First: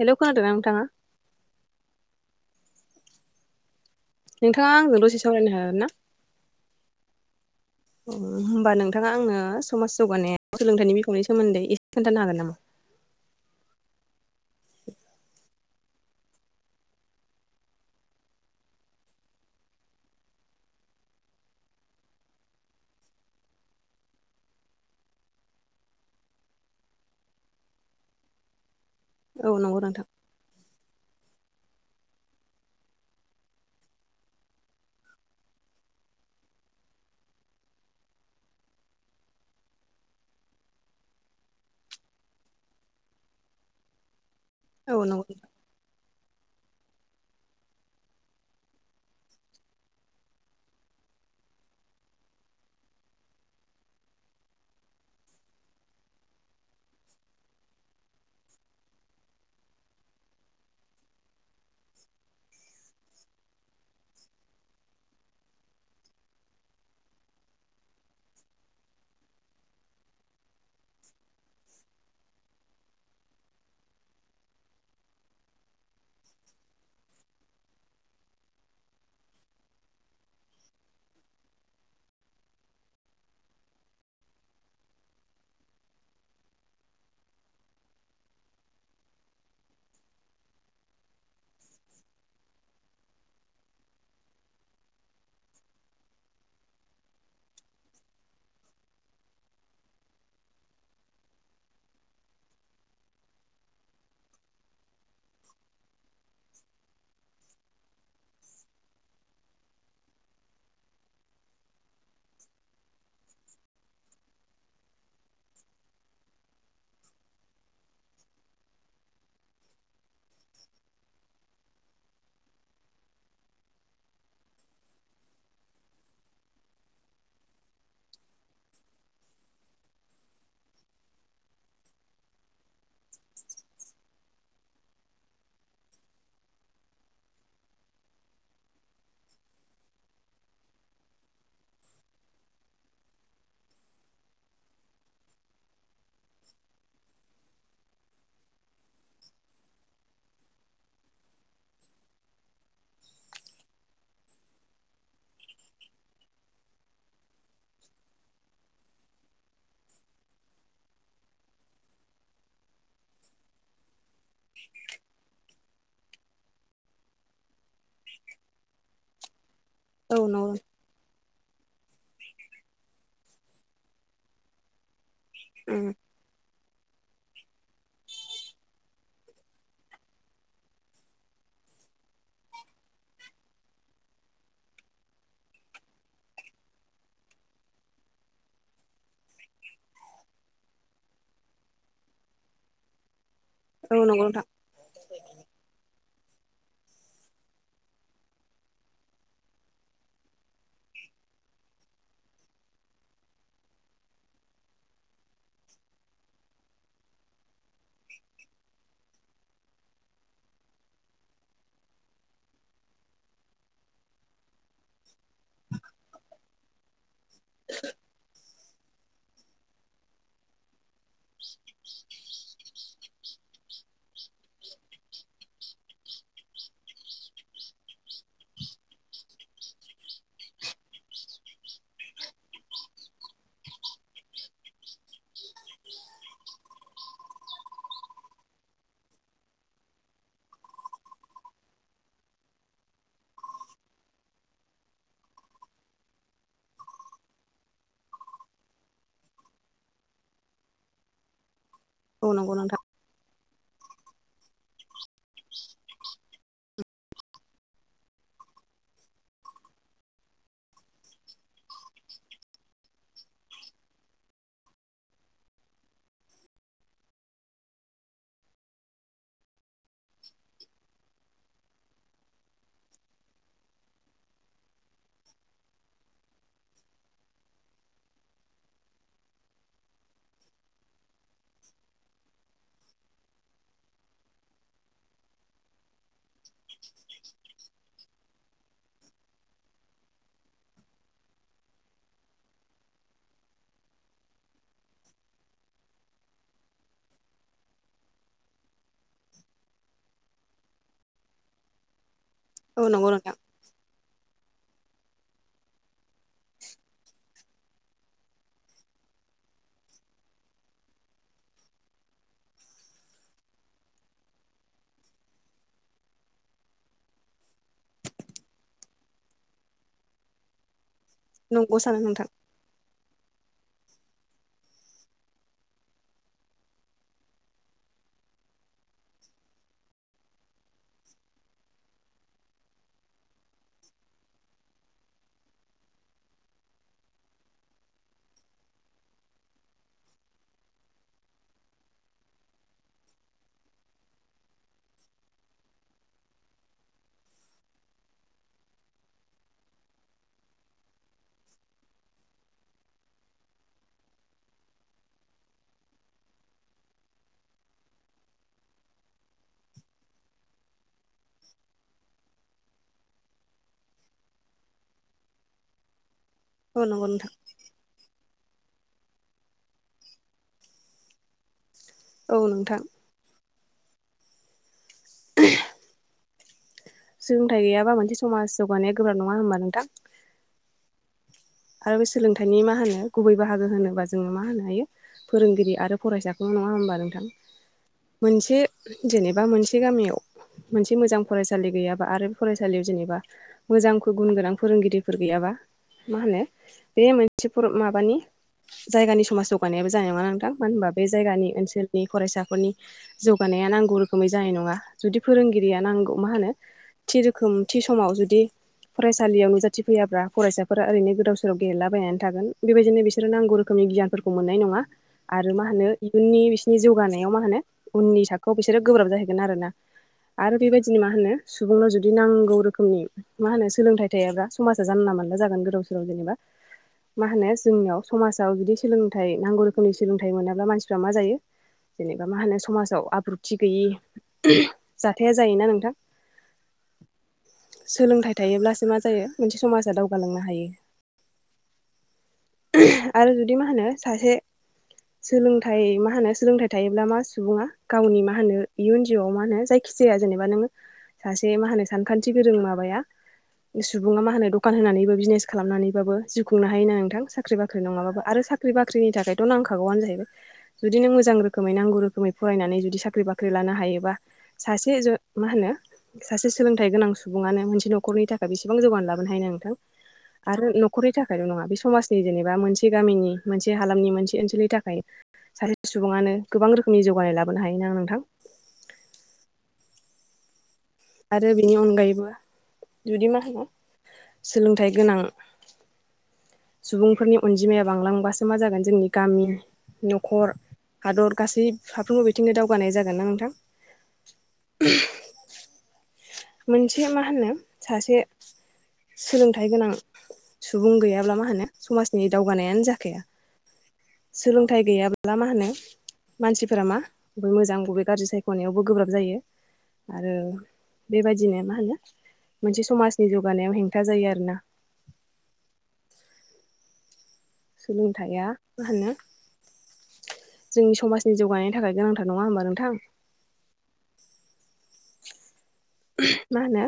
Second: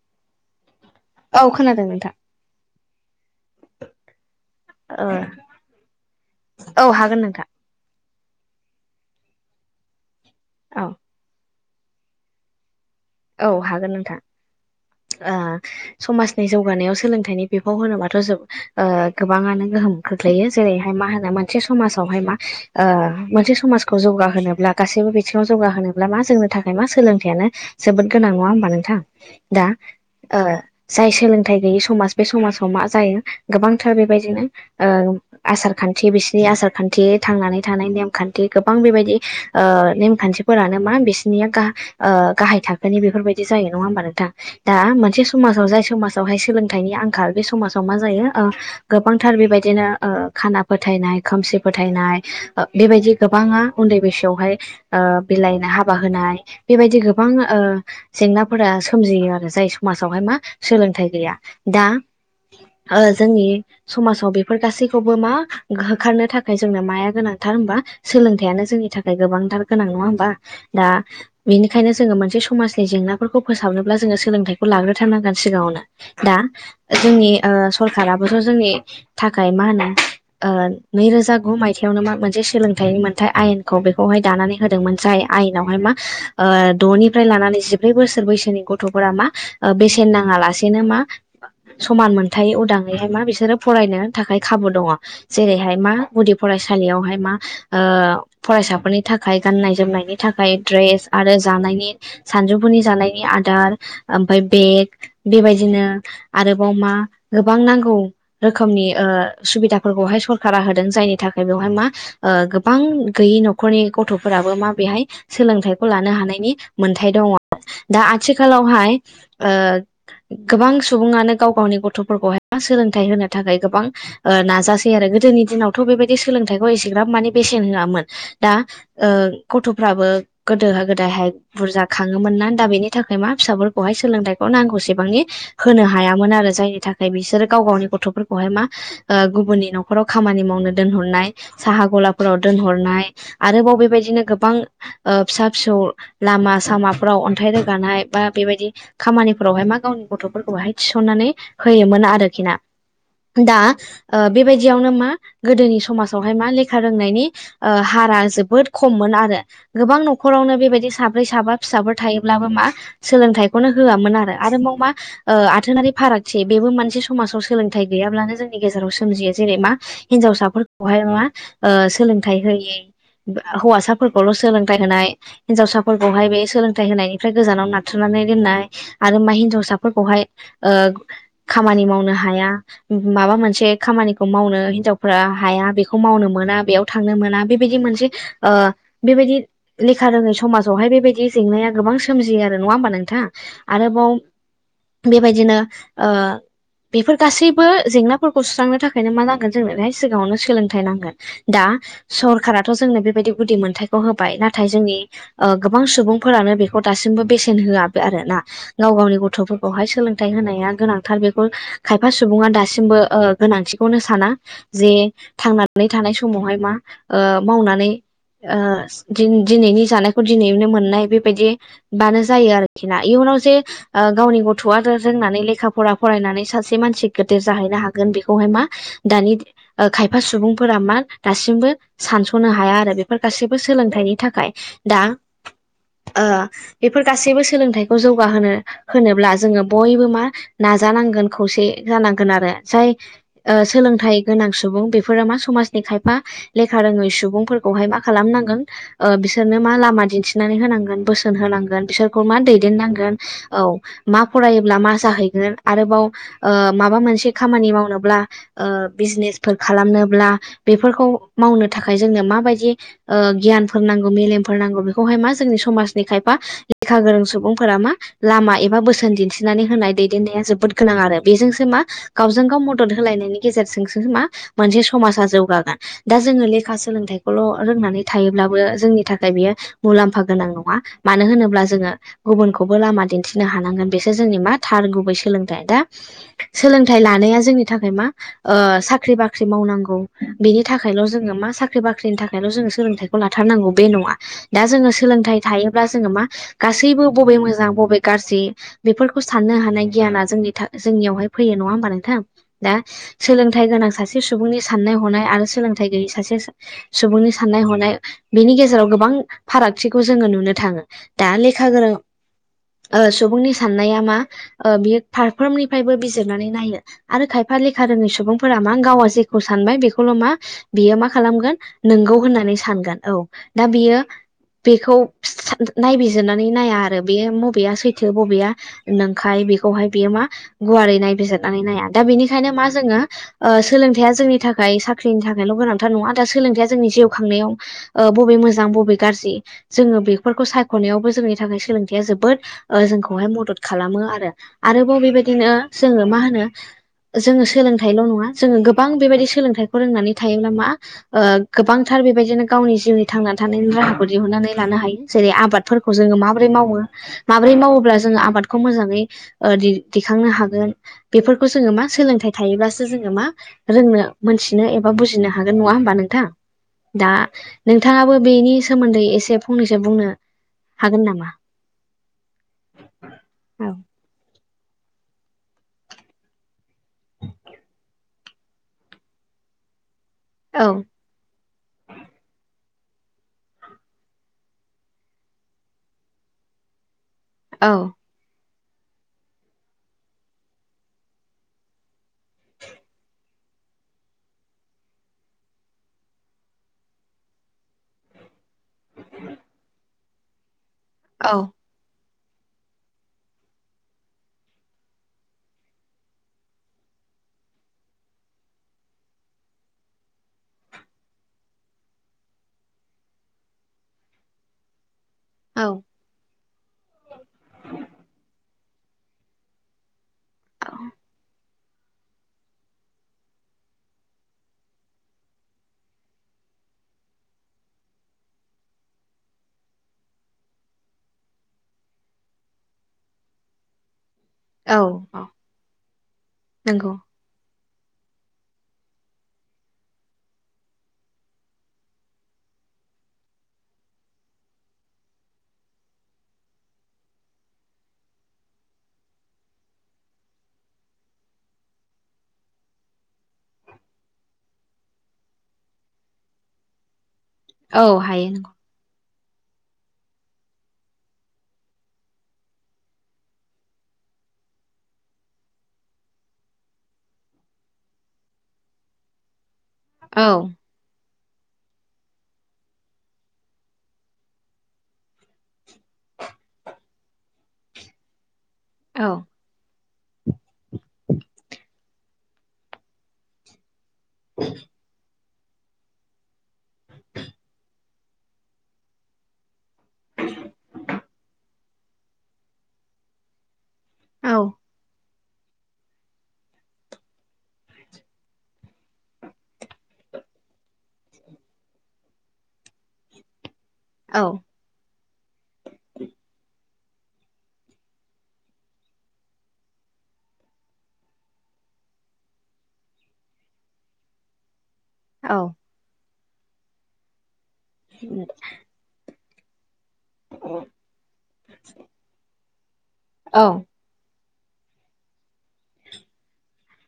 Hello खोनादोंना नोंथाङा औ खोनादों नोंथां। नोंथाङा आंजों दसे सावरायनो हागोन ना? औ हागोन नोंथां होमबा नोंथाङा आंओ समाज जौगानायाव औ सोलोंथाइनि बिफ'नि सोमोन्दै ए खोनथानो हागोन नामा? औ हागोन नोंथा। ओ समाजनि जौगानायाव सोलोंथाइनि बिफाव होनोबाथ' जों गोबाङानो गोहोम खोख्लैयो जेरैहाय मा होनो मोनसे समाजावहाय मा ओ मोनसे समाजखौ जौगाहोनोब्ला गासैबो बिथिङाव जौगाहोनोब्ला मा जोंनो थाखाय मा सोलोंथायाइयानो जोबोद गोनां नङा होमबा नोंथां? औ दा नंगौ नोंथां ओ जाय सोलोंथाइ गैयि समाज बे समाजाव मा जायो गोबांथार बेबायदिनो ओ आसार खान्थि बिसिनि आसार खान्थि थांनानै थानाय नेम खान्थि गोबां बेबायदि ओ नेम खान्थिफोरा मा बिसोरनिया गाह ओ गाहाय थाखोनि बेफोरबायदि जायो नङा होमबा नोंथां दा औ नंगौ मोनसे नोंथां समाजाव जाय समाज ावहाय सोलोंथाइनि आंखाल बे समाजाव मा जायो ओ गोबांथार बेबायदिनो ओ खाना फोथायनाय खोमसि फोथायनाय बेबायदि गोबाङा उन्दै बैसोआवहाय ओ बिलाइनो हाबा हो नाय बेबायदि होब गोबां ओ जेंनाफोरा सोमजियो आरो जाय समाजावहाय मा सोलोंथाइ गैया दा ओ जोंनि समाजाव बेफोर गासैखौबो मा होखारनो थाखाय जोंनो माया गोनां थार होमबा सोलोंथायानो जोंनि थाखाय गोबांथार गोनां नंआ होमबा दा बेनि खायनो जोङो मोनसे समाजनि जेंनाफोरखौ फोसाबनोब्ला जोङो सोलोंथाइखौ लाग्रोथारनांगोन सिगाङावनो दा जोंनि ओ सरखाराबोथ' जोंनि थाखाय मा होनो ओ नैरोजा गु माइथाइयावनो मा मोनसे सोलोंथाइनि मोनथाइ आयेनखौ बेखौहाय दानानै होदोंमोन जाय आयेनावहाय मा ओ द'निफ्राय लानानै जिब्रै बोसोर बैसोनि गथ'फोरा मा बेसेन नाङा लासेनो मा समान मोनथाय उदाङैहाय मा बिसोरो फरायनो थाखाय खाबु दङ जेरैहाय मा गुदि फराय सालियावहाय मा ओ फरायसाफोरनि थाखाय गाननाय जोमनायनि थाखाय द्रेस आरो जानायनि सानजौफुनि जानायनि आदार ओमफाय बेग बेबायदिनो आरोबाव मा गोबां नांगौ रोखोमनि ओ सुबिदाफोरखौहाय सरखारारा होदों जायनि थाखाय बेवहाय मा ओ गोबां गैयै न'खरनि गथ'फोराबो मा बेहाय सोलोंथाइ खौ लानो हानायनि मोनथाय दङ दा आथिखालावहाय ओ गोबां सुबुङानो गाव गावनि गथ'फोरखौहाय सोलोंथाइ होनो थाखाय गोबां ओ नाजासै आरो गोदोनि दिनावथ' बेबायदि सोलोंथाइखौ एसेग्राब माने बेसेन होआमोन दा ओ गथ'फ्राबो गोदो गोदायहाय बुरजा खाङोमोन ना दा बेनि थाखाय मा फिसाफोरखौहाय सोलोंथाइखौ नांगौसेबांनि होनो हायामोन आरो जायनि थाखाय बिसोरो गाव गावनि गथ'फोरखौहाय मा ओ गुबुननि न'खराव खामानि माव मावनो दोनहरनाय साहा गलाफोराव दोनहरनाय आरोबाव बेबायदिनो गोबां ओ फिसा फिसौ लामा सामाफ्राव अन्थाइ रोगानाय बा बेबायदि खामानिफोरावहाय मा गाव गथ'फोरखौ थिसननानै होयोमोन आरोखि ना। दा ओ बेबायदियावनो मा गोदोनि समाजावहाय मा लेखा रोंनायनि ओ हा रा जोबोद खममोन आरो। गोबां न'खरावनो बेबायदि साब्रै साबा फिसाफोर थायोब्लाबो मा सोलोंथाइखौनो होआमोन आरो आरोबाव मा आथोनारि फारागथि बेबो मोनसे समाजाव सोलोंथाइ गैयाब्लानो जोंनि गेजेराव सोमजियो जेरै मा औ नंगौ नोंथां हिनजावसाफोरखौहाय मा ओ सोलोंथाइ होयै हौवासाफोरखौल' सोलों थाय होनाय हिनजावसाफोरखौहाय बे सोलों होनायनिफ्राय गोजानाव नाथ्रोदनानै दोननाय आरो मा हिनजावसाफोरखौहाय ओ खामानि मावनो हाया माबा मोनसे खामानिखौ मावनो हिनजावफ्रा हाया बेखौ मावनो मोना बे याव थांनो मोना बेबायदि मोनसे ओ बेबायदि लेखा रोङै समाजावहाय बेबायदि जेंनाया गोबां सोमजियो आरो नङा होमबा नोंथां? औ आरोबाव नंगौ नोंथां बेबायदिनो ओ बेफोर गासैबो जेंनाफोरखौ सुस्रांनो थाखायनो मा नांगोन जोंनोहाय सिगाङावनो सोलोंथाइ नांगोन दा सरखाराथ' जोंनो बेबायदि गुदि मोनथायखौ होबाय ना थाय जोंनि गोबां सुबुंफोरानो बेखौ दासिमबो बेसेन होआबो आरो ना गाव गावनि गथ'फोर फोरखौहाय सोलोंथाइ होनाया गोनांथार बेखौ खायफा सुबुङा दासिमबो ओ गोनांथिखौनो साना जे थांनानै थानाय समावहाय मा ओ मावनानै ओ दि-दिनैनि जानायखौ दिनैनो मोननाय बेबायदि बानो जायो आरोखि ना इयुनाव जे ओ गावनि गथ'आ रो-रोंनानै लेखा फरा फरायनानै सासे मानसि गेदेर जाहैनो हागोन बेखौहाय मा दानि खायफा सुबुंफोरा मा दासिमबो सानस'नो हाया आरो बेफोर गासैबो सोलोंथाइनि थाखाय दा ओ बेफोर गासैबो सोलोंथाइखौ जौगाहोनो होनोब्ला जोङो बयबो मा ना जानांगोन खौसे जानांगोन आरो जाय ओ सोलोंथाइ गोनां सुबुं बेफोरो मा समाज खायफा लेखा रोङै सुबुंफोरखौहाय मा खालामनांगोन ओ बिसोरनो मा लामा दिन्थिनानै होनांगोन बोसोन होनांगोन बिसोरखौ औ मा नंगौ नोंथां दैदेननांगोन। औ मा फरायोब्ला मा जाहैगोन आरोबाव ओ माबा मोनसे खामानि मावनोब्ला ओ बिजनेसफोर खालामनोब्ला बेफोरखौ मावनो थाखाय जोंनो माबायदि ओ गियानफोर नांगौ मेलेमफोर नांगौ बेखौहाय मा जोंनि समाजनि खायफा लेखा गोरों सुबुंफोरा मा ला मा एबा बोसोन दिन्थिनानै होनाय दैदेननाया जोबोद गोनां आरो बेजोंसो मा गावजों गाव मदद होलायनायनि गेजेरजोंसो मा मोनसे समाजा जौगागोन दा जोङो लेखा सोलोंथाइखौल' रोंनानै थायोब्लाबो जोंनि थाखाय बियो मुलाम्फा गोनां नङा। मानो होनोब्ला जोङो गुबुनखौबो लामा दिन्थिनो हानांगोन। बेसोर जोंनि मा थार गुबै सोलोंथाइ दा सोलोंथाइ लानाया जोंनि थाखाय मा ओ साख्रि - बाख्रि मावनांगौ बेनि थाखायल' जोङो मा साख्रि- बाख्रिनि थाखायल' जों सोलोंथाइखौ लाथारनांगौ बे नङा। दा जोङो सोलोंथाइ थायोब्ला जोङो मा गासैबो बबे मोजां बबे गाज्रि बेफोरखौ साननो हानाय गियाना जोंनि था जोंनियावहाय फैयो नङा होमबा नोंथां? दा औ नंगौ नोंथां सोलोंथाइ गोनां सासे सु बुंनि साननाय- हनाय आरो सोलोंथाइ गैयै सासे सुबुंनि सा साननाय हनाय बेनि गेजेराव गोबां फारागथिखौ जोङो नुनो थाङो। दा लेखा गोरों ओ सुबुंनि साननाया मा बियो फारफ्रोमनिफ्रायबो बिजिरनानै नायो आरो खायफा फा लेखा रोङै सुबुंफोरा मा गावा जेखौ सानबाय बेखौल' मा बियो मा खालामगोन नंगौ सानो नोंगौ नोंथां बे सानगोन औ। दा बियो बेखौ नायबिजिरनानै नाया आरो बे बबेया सैथो बबेया नोंखाय बेखौहाय बियो मा गुवारै नायबिजिरनानै नाया। दा बेनिखायनो मा जोङो ओ सोलोंथाइया जोंनि था थाखाय साख्रिनि थाखायल' गोनांथार नङा दा सोलोंथाइया जोंनि जिउ नायाव ओ बबे मोजां बबे गाज्रि जोङो बेफोरखौ सायख'नायावबो जोंनि थाखाय सोलोंथाइया जो जोबोद ओ जोंखौहाय मदद खालामो आरो आरोबाव बेबायदिनो जोङो मा होनो जोङो सोलोंथाइल' नङा जोङो गोबां बेबायदि सोलोंथाइखौ रोंनानै थायोब्ला मा ओ गोबां थार बेबायदिनो गावनि जिउनि थांनानै थानायनि राहाखौ दिहुननानै लानो हायो। जेरै- आबादफोरखौ जोङो माबोरै मावो माबोरै मावोब्ला जोङो आबादखौ मोजाङै ओ दि दिखांनो हागोन बेफोरखौ जोङो मा सोलोंथाइ थायोब्लासो जोङो मा रोंनो मोनथिनो एबा बुजिनो हागोन नङा होमबा नोंथां? औ नंगौ दा नोंथां नोंथाङाबो बेनि सोमोन्दै एसे फंनैसो बुंनो हागोन नामा औ नोंथां औ [inaudible] सोलोंथाइ गैयाबा मोनसे समाज जौगानाया गोब्राब नङा होमबा नोंथां? औ आरो बे सोलोंथाइनि मा होनो गुबै बाहागो होनोबा जोङो मा होनो हायो फोरोंगिरि आरो फरायसाखौल' नङा होनबा नोंथां औ मोनसे जेनेबा मोनसे गामियाव मोनसे मोजां फरायसालि गैयाबा आरो बे फरायसालियाव जेनेबा मोजां गुन गोनां फोरोंगिरिफोर गैयाबा मा होनो बे मोनसे फर माबानि जायगानि समाज जौगानायाबो जानाय नङा नोंथां मानो होनबा बे औ जायगानि ओनसोलनि फरायसाफोरनि जौगानाया नांगौ रोखोमै जानाय नङा जुदि फोरोंगिरिया नांगौ मा होनो थि रोखोम थि समाव जुदि फरायसालियाव नुजाथि फैयाब्ला फरायसाफोरा ओरैनो गोदाव सो सोराव गेलेलाबायनानै थागोन बेबायदिनो बिसोर नांगौ रोखोमनि गियानफोरखौ मोननाय नङा आरो मा औ होनो इयुननि बिस नि जौगानायाव मा होनो उननि थाखोआव बिसोरो गोब्राब जाहैगोन आरोना आरो बेबायदिनो मा होनो सुबुंनाव जुदि नांगौ रोखोमनि मा होनो सोलोंथाइ थायाब्ला समाजा जानला- मानला जागोन गोदाव सोराव जेनेबा [inaudible] मा होनो जोंनियाव समाजाव जुदि सोलोंथाइ नांगौ रोखोमनि सोलोंथाइ मोनाब्ला मानसिफ्रा मा जायो जेनेबा मा होनो समाजाव आब्रुथि गैयि औ जाथाया जायोना नोंथां नंगौ सोलोंथाइ थायोब्लासो मा जायो मोनसे समाजा दावगालांनो हायो आरो जुदि मा होनो सासे सोलोंथाइ मा होनो सोलोंथाइ थायोब्ला मा सुबुङा गावनि मा होनो इयुन जिउआव मा होनो जायखि जाया जेनेबा नोङो सासे मा होनो सानखान्थि गोरों माबाया सुबुङा मा होनो दखान होनानैबो बिजनेस खालामनानै बाबो जिउ खुंनो हायो ना नोंथां साख्रि -बाख्रि औ नङाबाबो हायो आरो नंगौ साख्रि बाख्रिनि थाखायथ' नांखागौआनो जाहैबाय जुदि नों मोजां रोखोमै नांगौ रोखोमै फरायनानै जुदि साख्रि बाख्रि लानो हायोबा सासे ज मा होनो सासे सोलोंथाइ गोनां सुबुङानो मोनसे न'खरनि थाखाय बेसेबां जौगान लाबोनो हायो ना नोंथां। औ आरो न' खरनि थाखायल' नङा बे समाजनि जेनेबा मोनसे गामिनि मोनसे हालामनि मोनसे ओनसोलनि थाखाय सासे सुबुङानो गोबां रोखोमनि जौगानाय लाबोनो हायोना नोंथां औ आरो बेनि अनगायैबो जुदि मा होनो सोलोंथाइ गोनां सुबुंफोरनि अनजिमाया बांलांबासो मा जागोन जोंनि गामि न'खर हादर गासै साफ्रोमबो बिथिंनो दावगानाय जागोनना नोंथां [inaudible] औ मोनसे मा होनो सासे सोलोंथाइ गोनां सुबुं गैयाब्ला मा होनो समाजनि दावगानायानो जाखाया औ सोलोंथाइ गैया ब्ला मा होनो मानसिफोरा मा बबे मोजां बबे गाज्रि सायख'नायावबो गोब्राब जायो। आरो बेबायदिनो मा होनो मोनसे समाजनि जौगानायाव हेंथा जायो आरोना औ सोलोंथाया मा होनो जोंनि समाजनि जौगानायनि थाखाय गोनांथार नङा होमबा नोंथां औ मा होनो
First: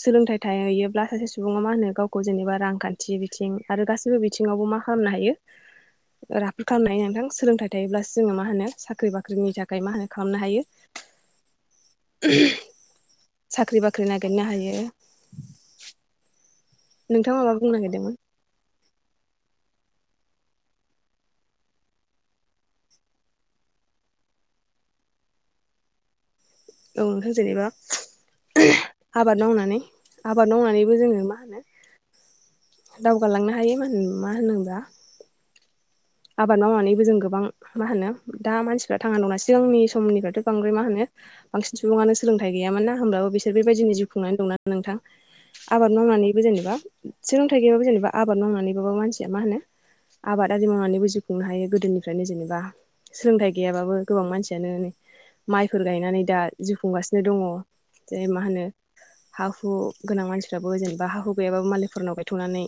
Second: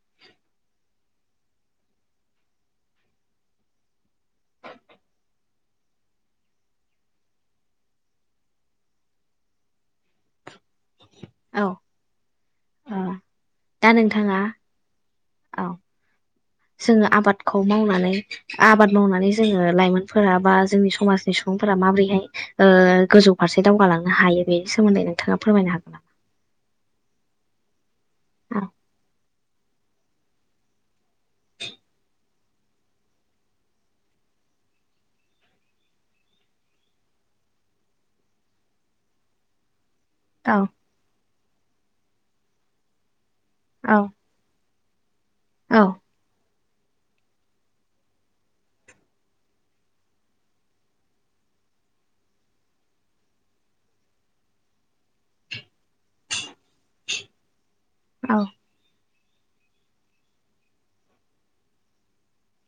सोलोंथाइ थैयोब्ला सासे सुबुङा मा होनो गावखौ जेनेबा रांखान्थि बिथिं आरो गासिबो बिथिङावबो मा खालामनो हायो राफोद खालामनो हायो नोंथां सोलोंथाइ थायोब्लासो जोङो मा होनो साख्रि बाख्रिनि थाखाय मा होनो खालामनो हायो औ साख्रि दा बाख्रि नोंथाङा नागिरनो हायो औ जोङो नोंथाङा माबा आबादखौ बुंनो मावनानै नागिरदोंमोन आबाद मावनानै जोङो लाइमोनफोरा बा जोंनि समाजनि सुबुंफोरा माबोरैहाय ओ गोजौ फारसे दावगा लांनो हायो बेनि सोमोन्दै नोंथाङा फोरमायनो हागोन नामा? औ नोंथां जेनेबा औ आबाद मावनानै आबाद मावनानैबो जोङो मा होनो दावगालांनो हायो मा होन मा होनदों दा आबाद मावनानैबो जों गोबां मा होनो दा मानसिफ्रा थांना दंना सिगांनि समनिफ्रायथ' औ बांद्राय मा होनो बांसिन सुबुङानो सोलोंथाइ गैयामोन ना होनब्लाबो बिसोर बेबायदिनि औ जिउ खुंनानै दं ना नोंथां औ आबाद मावनानैबो जेनेबा सोलोंथाइ गैयाबो जेनेबा आबाद मावनानैबाबो मानसिया मा होनो आबाद आरि मावनानैबो जिउ खुंनो हायो गोदोनिफ्रायनो जेनेबा सोलोंथाइ गैयाबाबो गोबां मानसियानो माइफोर गायनानै दा जिउ खुंगासिनो दङ जाय मा होनो हा हु गोनां मानसिफ्राबो जेनेबा हा हु गैयाबाबो मालायफोरनाव गायथ'नानै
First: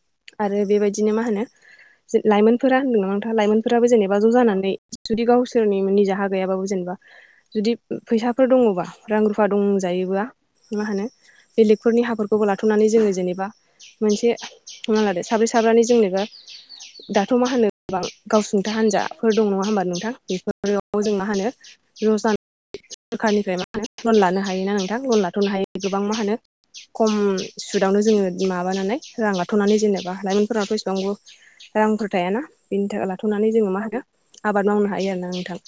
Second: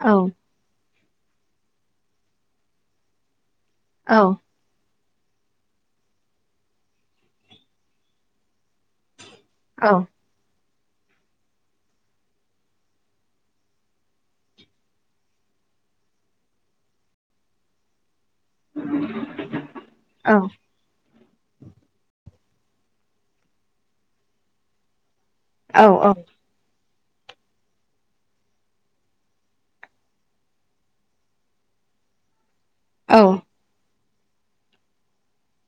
औ आरो बेबायदिनो मा होनो जे लाइमोनफोरा होनदों नोंथा नङा लाइमोन फोराबो औ जेनेबा ज' जानानै जुदि गावसोरनि निजाहा गैयाबाबो जेनेबा जुदि फैसाफोर दङबा रां रुफा दंजायोबा मा होनो बेलेगफोरनि हाफोरखौबो लाथ'नानै जोङो जेनेबा मोनसे हमना लादो साब्रै साब्रानि जेनेबा दाथ' मा होनो गोबां गावसुंथा हान्जाफोर दं नङा होमबा नोंथां औ बेफोराव जोंना मा होनो र' जानाय सोरखारनिफ्राय मा होनो लन लानो हायोना नोंथां लन लानो हायो गोबां औ मा होनो खम सुदावनो जोङो माबानानै रां लाथ'नानै जेनेबा लाइमोनफोराथ' इसेबांबो रांफोर थायाना बिनि थाखाय औ लाथ'नानै जोङो मा होनो आबाद मावनो हायो आरोना नोंथां।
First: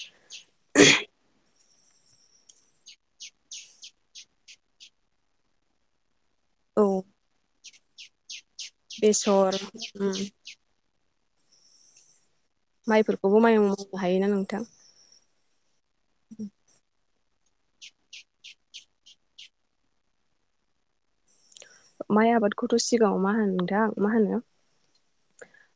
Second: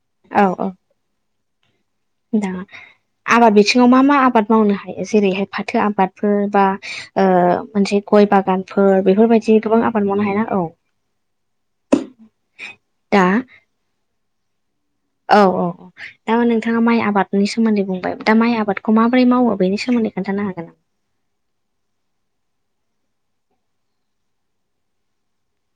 औ औ दा आबाद बिथिङाव मा मा आबाद मावनो हायो जेरैहाय फाथो आबाद। फोर बा औ मोनसे गय बागानफोर बेफोरबायदि बेसर गोबां आबाद उम मावनो हायना औ। दा माइफोरखौबो माइ मावनो हायोना नोंथां। औ औ औ दा नोंथाङा माइ आबादनि सोमोन्दै बुंबाय दा माइ आबाद। खौ माबोरै मावो बेनि सोमोन्दै खोन्थानो हागोन नामा। माइ आबादखौथ' सिगाङाव मा होनो नोंथां मा होनो?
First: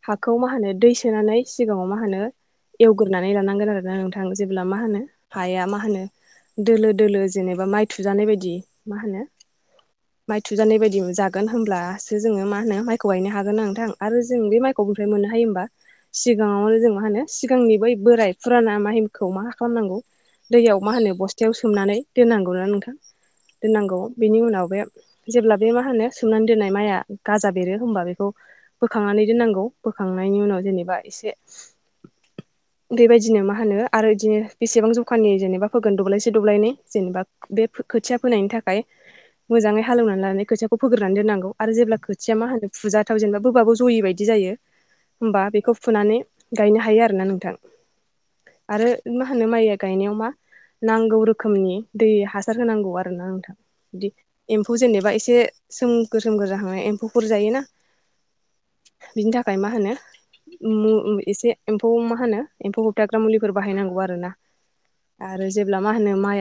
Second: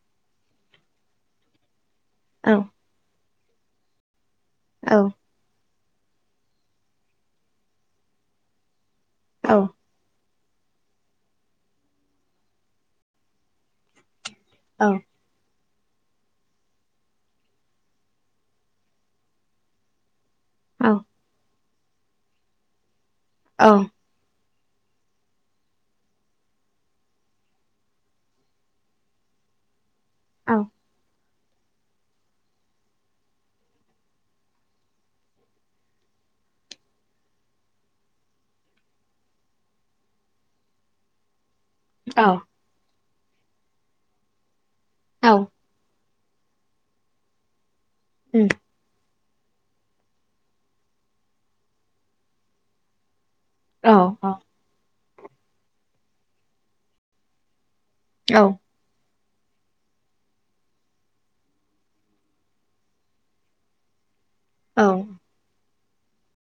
हाखौ मा होनो दै सोनानै सिगाङाव मा होनो? मा औ होनो एवगोरानै लानांगोन आरोना नोंथां जेब्ला मा औ होनो हाया मा होनो? दोलो दोलो जेनेबा माइ थुजानाय बायदि मा होनो? औ माइ थुजानाय बायदि जागोन होनब्लासो जोङो मा होनो माइखौ गायनो हागोन नोंथां आरो। जों बे माइखौ औ बबेनिफ्राय मोननो हायो होमबा। सिगाङावनो जों मा होनो सिगांनि बै बोराय फुराना माइखौ मा खालामनांगौ? दैयाव औ मा होनो बस्थायाव सोमनानै दोननांगौना नोंथां दोननांगौ बिनि उनाव बे। जेब्ला बे मा होनो सोमनानै दोननाय माइआ गाजा बेरो होनोमबा बेखौ बोखांनानै दोननांगौ। बोखांनायनि औ उनाव जेनेबा एसे। बेबायदिनो मा होनो आरो बिदिनो बेसेबां जखानि जेनेबा फोगोन दब्लायसे दब्लायनै जेनेबा बे। खोथिया फोनायनि थाखाय मोजाङै। हालेवनानै लानानै खोथियाखौ फोग्रोनानै दोननांगौ आरो जेब्ला औ खोथिया मा होनो फुजाथाव जेनबा बोबाबो जयि बायदि जायो। होमबा बेखौ फुनानै गायनो हायो आरोना नोंथां आरो। मा होनो माइया गायनायाव मा नांगौ रोखोमनि दै हासार होनांगौ आरोना। नोंथां बेदि। औ जेनेबा एसे सोमखोर सोमखोर जाहांनाय एम्फौफोर जायोना। औ। बिनि थाखाय मा होनो? एसे एम्फौ मा होनो एम्फौ होबथाग्रा मुलिफोर बाहायनांगौ आरोना। औ। अब्ला मा होनो माइया।